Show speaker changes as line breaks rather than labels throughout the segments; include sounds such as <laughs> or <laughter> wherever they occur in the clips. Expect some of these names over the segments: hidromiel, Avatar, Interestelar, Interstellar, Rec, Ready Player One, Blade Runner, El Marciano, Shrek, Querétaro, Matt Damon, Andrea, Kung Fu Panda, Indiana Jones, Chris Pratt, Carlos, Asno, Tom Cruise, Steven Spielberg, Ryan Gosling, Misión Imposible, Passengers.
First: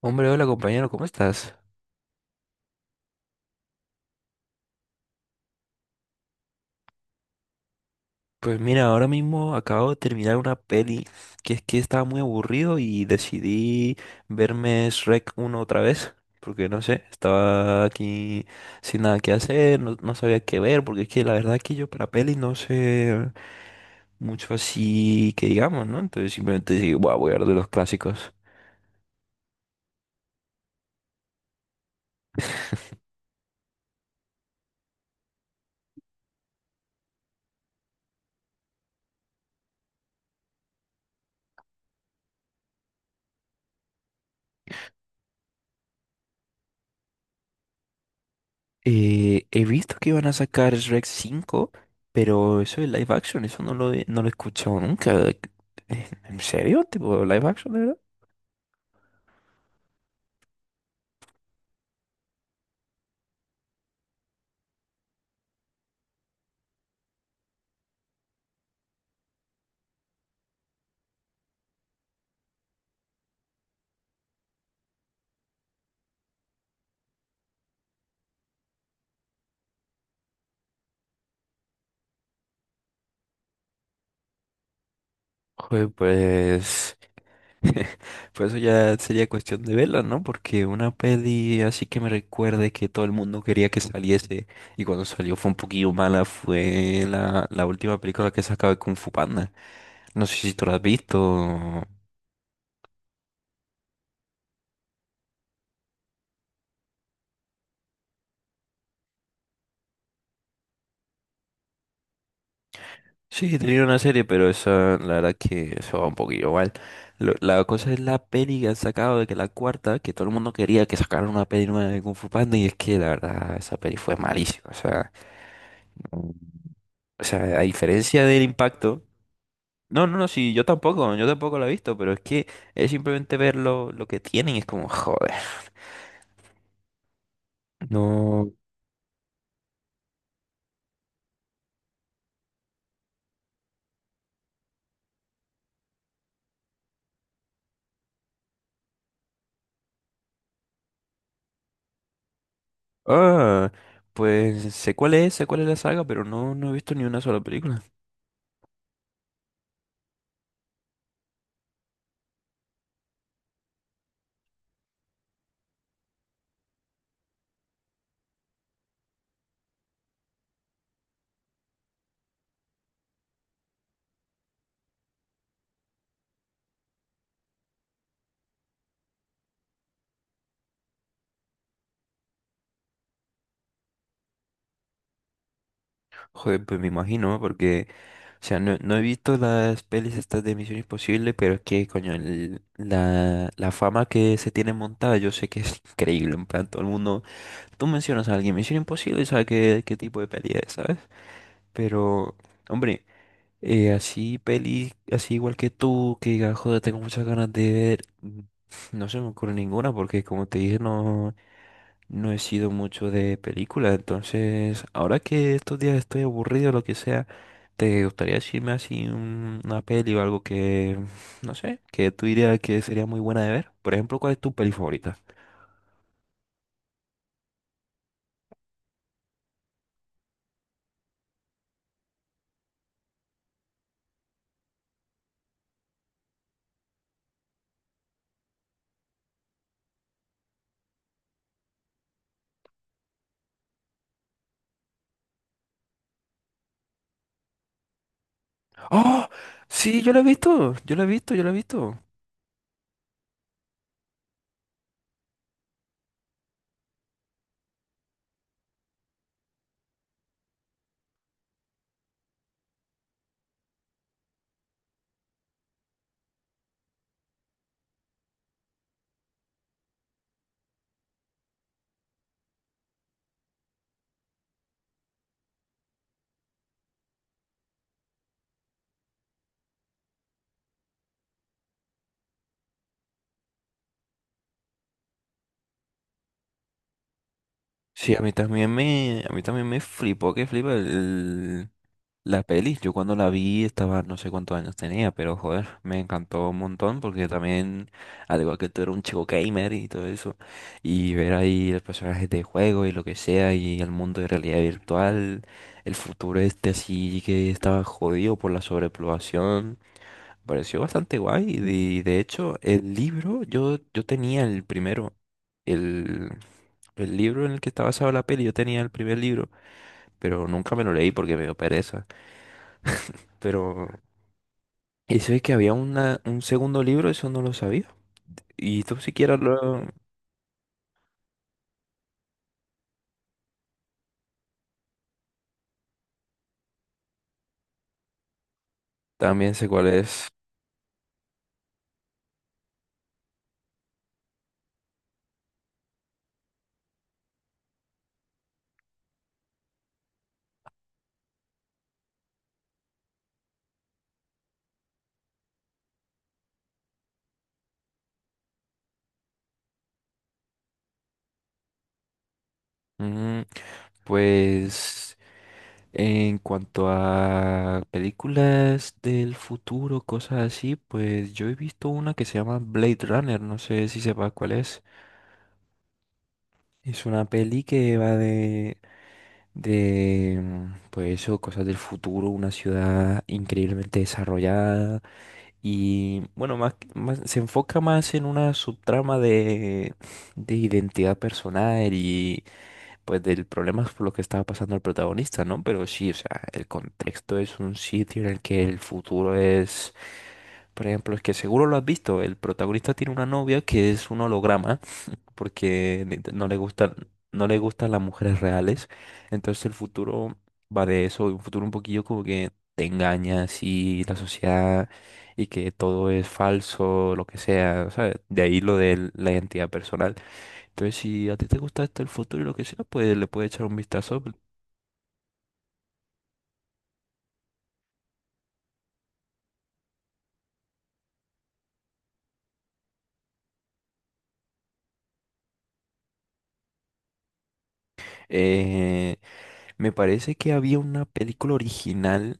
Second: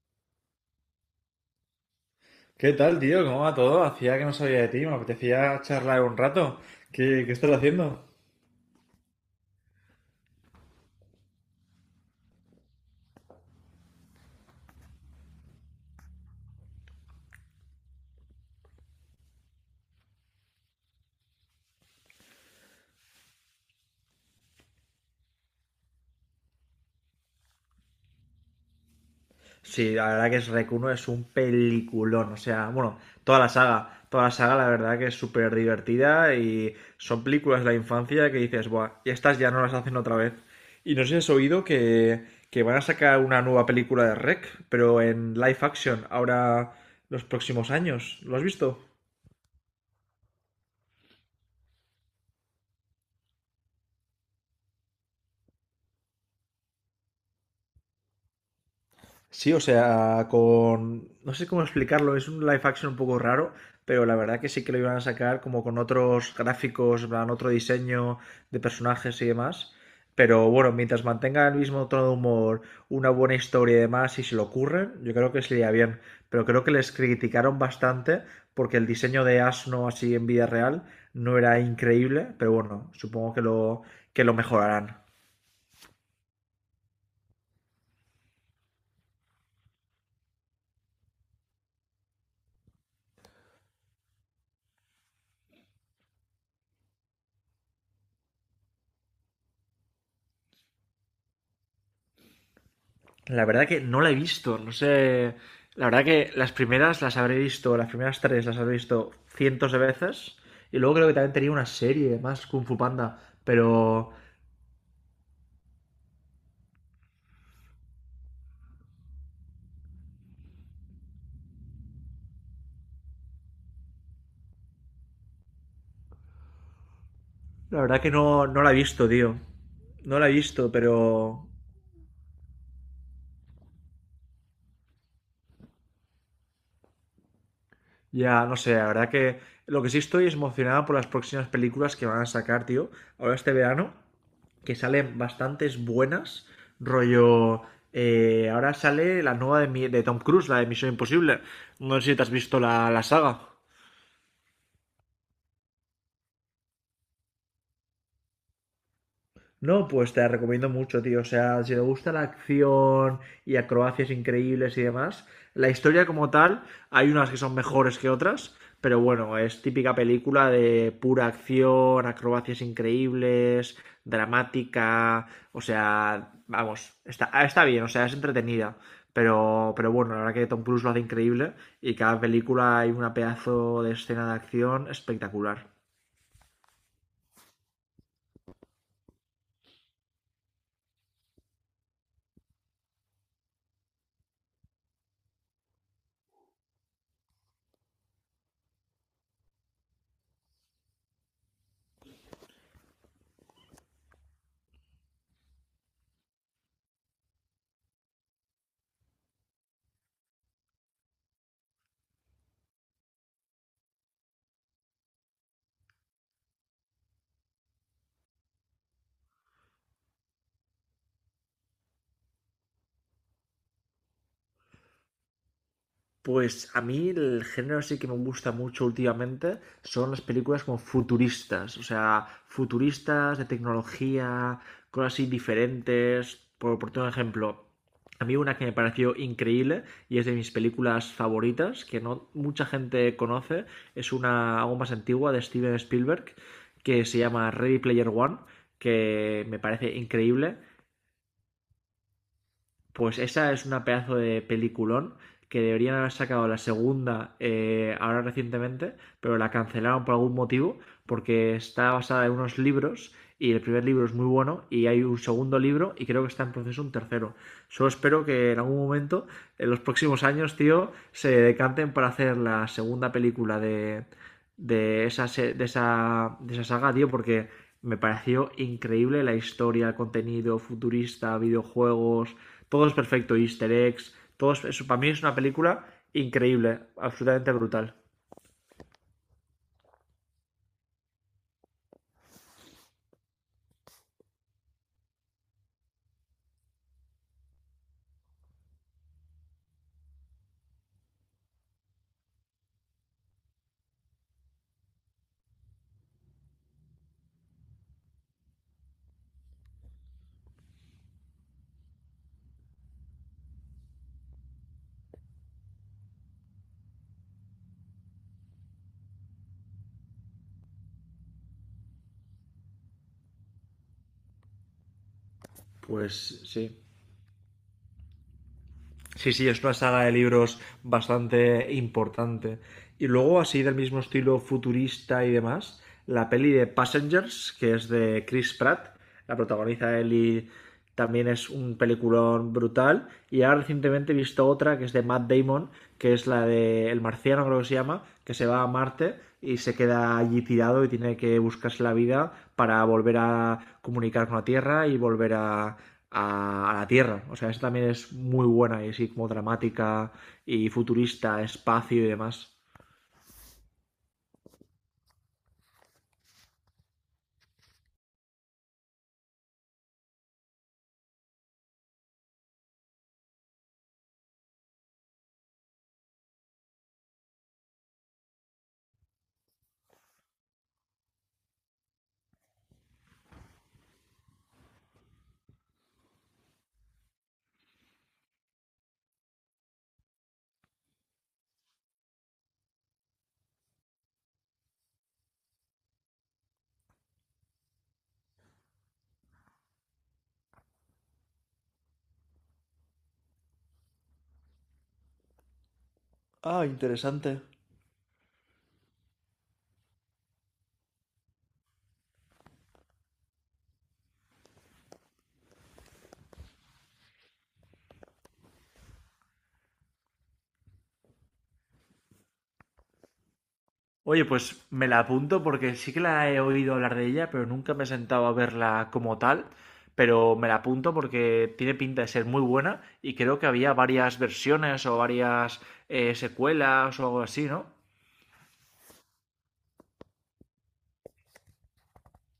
Hombre, hola compañero, ¿cómo estás?
¿Qué tal, tío? ¿Cómo va todo? Hacía que no sabía de ti, me apetecía charlar un rato. ¿Qué estás haciendo?
Pues mira, ahora mismo acabo de terminar una peli que es que estaba muy aburrido y decidí verme Shrek uno otra vez, porque no sé, estaba aquí sin nada que hacer, no, no sabía qué ver, porque es que la verdad que yo para peli no sé mucho así que digamos, ¿no? Entonces simplemente dije, "Buah, voy a ver de los clásicos".
Sí, la verdad que es Rec uno es un peliculón, o sea,
<laughs>
bueno, toda la saga la verdad que es súper divertida y son películas de la infancia que dices, buah, y estas ya no las hacen otra vez. Y no sé si has oído que van a sacar una nueva película de Rec, pero en live action, ahora los próximos años. ¿Lo has visto?
He visto que iban a sacar Shrek 5, pero eso de live action, eso no lo he escuchado nunca. ¿En serio? ¿Tipo live action, de verdad?
Sí, o sea, con... No sé cómo explicarlo, es un live action un poco raro, pero la verdad que sí que lo iban a sacar como con otros gráficos, en plan, otro diseño de personajes y demás. Pero bueno, mientras mantenga el mismo tono de humor, una buena historia y demás, y se lo ocurren, yo creo que sería bien. Pero creo que les criticaron bastante porque el diseño de Asno así en vida real no era increíble, pero bueno, supongo que lo mejorarán.
Joder, pues... <laughs> Pues eso ya sería cuestión de verla, ¿no? Porque una peli así que me recuerde que todo el mundo quería que saliese y cuando salió fue un poquillo mala fue la última película que sacaba de Kung Fu Panda. No sé si tú la has visto.
La verdad que no la he visto, no sé. La verdad que las primeras las habré visto, las primeras tres las habré visto cientos de veces. Y luego creo que también tenía una serie más, Kung Fu Panda.
Sí, tenía una
Pero
serie, pero esa, la verdad que eso va un poquillo mal. La cosa es la peli que han sacado de que la cuarta, que todo el mundo quería que sacaran una peli nueva de Kung Fu Panda, y es que la verdad, esa peli fue malísima. O sea, Mm. o sea, a
la verdad que
diferencia del
no, no la he
impacto.
visto, tío.
No, no,
No
no,
la he
sí,
visto,
yo
pero
tampoco la he visto, pero es que es simplemente ver lo que tienen, y es como, joder.
ya,
No.
no sé, la verdad que lo que sí estoy es emocionado por las próximas películas que van a sacar, tío. Ahora este verano, que salen bastantes buenas, rollo... ahora sale la nueva de Tom Cruise, la de Misión Imposible. No sé si te has visto la saga.
Ah, pues sé cuál es la saga, pero no, no he visto ni una sola película.
No, pues te la recomiendo mucho, tío. O sea, si te gusta la acción y acrobacias increíbles y demás, la historia como tal, hay unas que son mejores que otras, pero bueno, es típica película de pura acción, acrobacias increíbles, dramática, o sea, vamos, está bien, o sea, es entretenida. Pero bueno, la verdad que Tom Cruise lo hace increíble y cada película hay una pedazo de escena de acción espectacular.
Joder, pues me imagino, ¿no? Porque o sea, no, no he visto las pelis estas de Misión Imposible, pero es que, coño, la fama que se tiene montada, yo sé que es increíble. En plan, todo el mundo, tú mencionas a alguien Misión Imposible y sabes qué tipo de peli es, ¿sabes? Pero, hombre, así peli, así igual que tú, que digas, joder, tengo muchas ganas de ver, no se me ocurre ninguna, porque como te dije, no, no he sido mucho de película. Entonces, ahora que estos días estoy aburrido, lo que sea. ¿Te gustaría decirme así una peli o algo que, no sé, que tú dirías que sería muy buena de ver? Por ejemplo, ¿cuál es tu peli favorita?
Pues a mí el género sí que me gusta mucho últimamente son las películas como futuristas, o sea, futuristas de tecnología, cosas así diferentes. Por todo ejemplo, a mí una que me pareció increíble y es de mis películas favoritas, que no mucha gente conoce, es una algo más antigua de Steven Spielberg, que se llama Ready Player One,
¡Oh!
que me parece
Sí, yo la he
increíble.
visto, yo la he visto, yo la he visto.
Pues esa es una pedazo de peliculón que deberían haber sacado la segunda, ahora recientemente, pero la cancelaron por algún motivo, porque está basada en unos libros y el primer libro es muy bueno y hay un segundo libro y creo que está en proceso un tercero. Solo espero que en algún momento, en los próximos años, tío, se decanten para hacer la segunda película de, esa, de esa saga, tío, porque me pareció increíble la historia, el contenido futurista, videojuegos, todo es perfecto, easter eggs, eso. Para mí es una película increíble, absolutamente brutal.
Sí, a mí también a mí también me flipó, que flipa el. La peli, yo cuando la vi estaba, no sé cuántos años tenía, pero joder, me encantó un montón porque también, al igual que tú eres un chico gamer y todo eso, y ver ahí los personajes de juego y lo que sea, y el mundo de realidad virtual, el futuro este así que estaba jodido por la sobrepoblación, pareció bastante guay. Y de hecho, el libro, yo tenía el primero, el, el libro en el que está basado la peli, yo tenía el primer libro, pero nunca me lo leí porque me dio pereza. Pero y sé que había una, un
Pues sí.
segundo libro, eso no lo sabía. Y tú
Sí,
siquiera
sí, es una
lo...
saga de libros bastante importante. Y luego, así del mismo estilo futurista y demás, la peli de Passengers, que es de Chris Pratt, la
También sé cuál
protagoniza él
es.
y también es un peliculón brutal. Y ahora recientemente he visto otra que es de Matt Damon, que es la de El Marciano, creo que se llama, que se va a Marte y se queda allí tirado y tiene que buscarse la vida para volver a comunicar con la Tierra y volver a la Tierra. O sea, esa también es muy buena y así como dramática y futurista, espacio y demás.
Mm, pues en cuanto a películas del futuro, cosas así, pues yo he visto una que se llama Blade Runner, no sé si sepas cuál es. Es una peli que va de, pues eso, cosas del futuro, una ciudad increíblemente desarrollada. Y bueno, se enfoca más en una subtrama de identidad personal y pues del problema por lo que estaba pasando el protagonista, ¿no? Pero sí, o sea, el contexto es un sitio en el que el futuro es, por ejemplo, es que seguro lo has visto, el protagonista tiene una novia que es un holograma porque no le
Ah,
gustan,
interesante.
no le gustan las mujeres reales. Entonces el futuro va de eso, un futuro un poquillo como que te engañas y la sociedad y que todo es falso, lo que sea, ¿sabes? De ahí lo de la identidad personal. Entonces si a ti te gusta esto el futuro y lo que sea, pues le puedes echar un vistazo.
Oye, pues me la apunto porque sí que la he oído hablar de ella, pero nunca me he sentado a verla como tal. Pero me la apunto porque tiene pinta de ser muy buena y creo que había varias versiones o varias secuelas o algo así, ¿no?
Eh, me parece que había una película original,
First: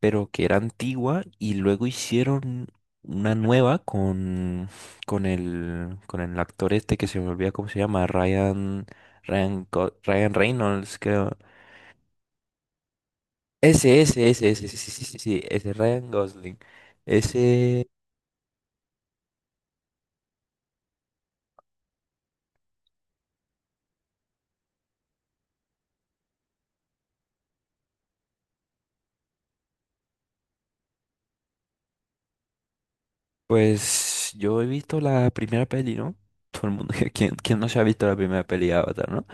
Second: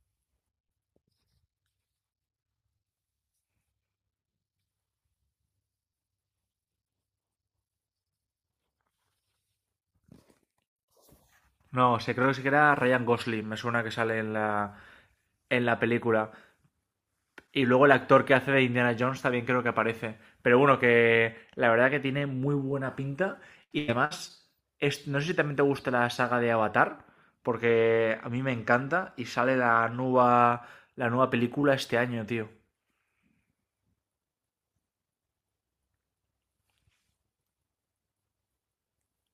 pero que era antigua y luego hicieron una nueva con, con el actor este que se me olvida cómo se llama, Ryan Reynolds, creo.
No, sé, creo que sí que era Ryan Gosling, me suena que
Ese,
sale
ese,
en
ese, ese, sí,
la,
sí, sí, sí, sí,
en
ese
la
Ryan
película.
Gosling.
Y luego
Ese,
el actor que hace de Indiana Jones también creo que aparece. Pero bueno, que la verdad que tiene muy buena pinta. Y además, es- no sé si también te gusta la saga de Avatar, porque a mí me encanta y sale la nueva película este año, tío.
pues yo he visto la primera peli, ¿no? Todo el mundo, <laughs> ¿quién, quién no se ha visto la primera peli de Avatar, ¿no?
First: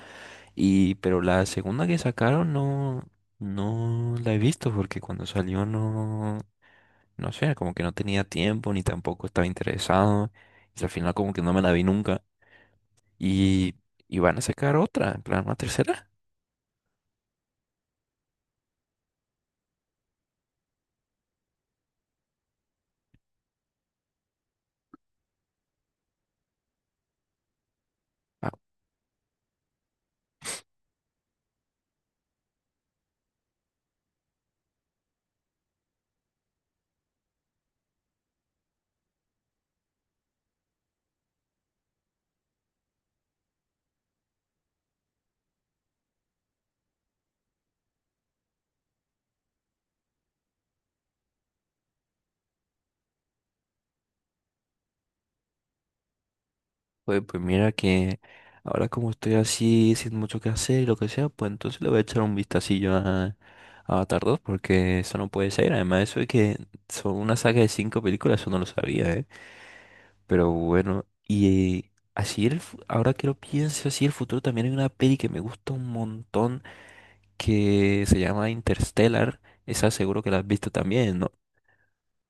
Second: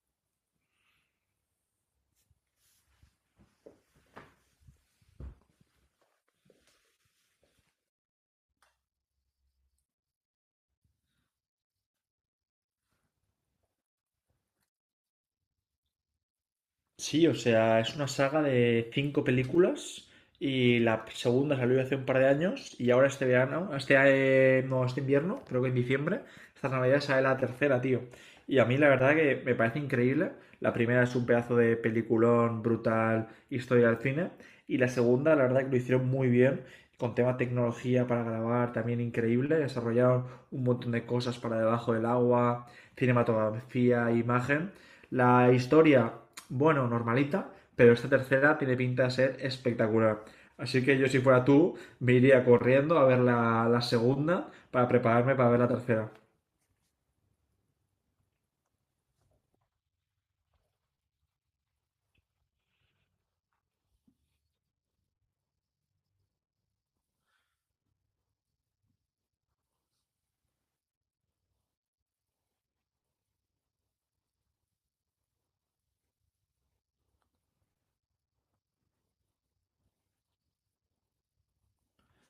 Y, pero la segunda que sacaron no, no la he visto porque cuando salió no, no sé, como que no tenía tiempo ni tampoco estaba interesado. Y al final como que no me la vi nunca. Y, y van a sacar otra, en plan, una tercera.
Sí, o sea, es una saga de cinco películas y la segunda salió hace un par de años y ahora este verano, este, no, este invierno, creo que en diciembre, esta Navidad sale la tercera, tío.
Ah,
Y a mí la verdad que me parece increíble. La primera es un pedazo de peliculón brutal, historia del cine. Y la segunda, la verdad que lo hicieron muy bien, con tema tecnología para grabar también increíble. Desarrollaron un montón de cosas para debajo del agua, cinematografía, imagen. La historia, bueno, normalita, pero esta tercera tiene pinta de ser espectacular. Así que yo si fuera tú, me iría corriendo a ver la segunda para prepararme para ver la tercera.
pues, pues mira que ahora como estoy así, sin mucho que hacer y lo que sea, pues entonces le voy a echar un vistacillo a Avatar 2 porque eso no puede ser. Además, eso de que son una saga de 5 películas, eso no lo sabía, ¿eh? Pero bueno, y... Así ahora que lo pienso, así el futuro también hay una peli que me gusta un montón que se llama Interstellar. Esa seguro que la has visto también, ¿no?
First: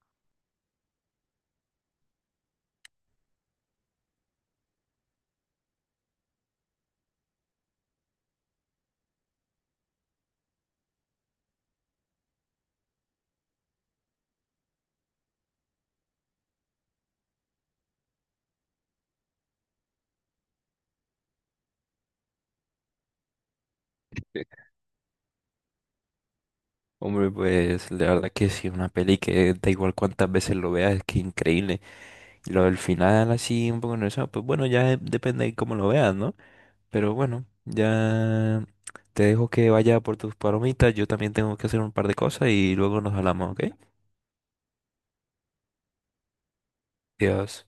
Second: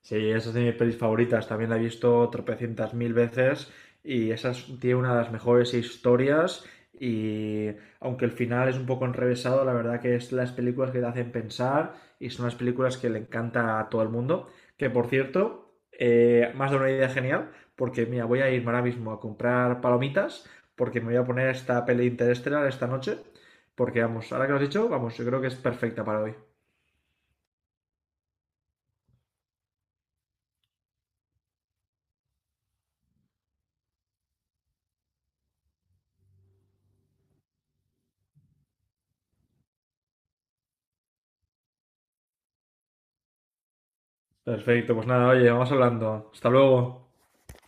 Sí, esa es de mis pelis favoritas. También la he visto tropecientas mil veces y esa es- tiene una de las mejores historias. Y aunque el final es un poco enrevesado, la verdad que es las películas que te hacen pensar y son las películas que le encanta a todo el mundo. Que por cierto, me has dado una idea genial porque mira, voy a irme ahora mismo a comprar palomitas porque me voy a poner esta peli Interestelar esta noche. Porque vamos,
Sí.
ahora que lo has dicho, vamos, yo creo que es perfecta para hoy.
Hombre, pues la verdad que sí, una peli que da igual cuántas veces lo veas, es que increíble. Y lo del final así, un poco nervioso, pues bueno, ya depende de cómo lo veas, ¿no? Pero bueno, ya te dejo que vaya por tus palomitas, yo también tengo que hacer un par de cosas y luego nos hablamos, ¿ok?
Perfecto, pues nada, oye, vamos hablando. Hasta luego.
Adiós.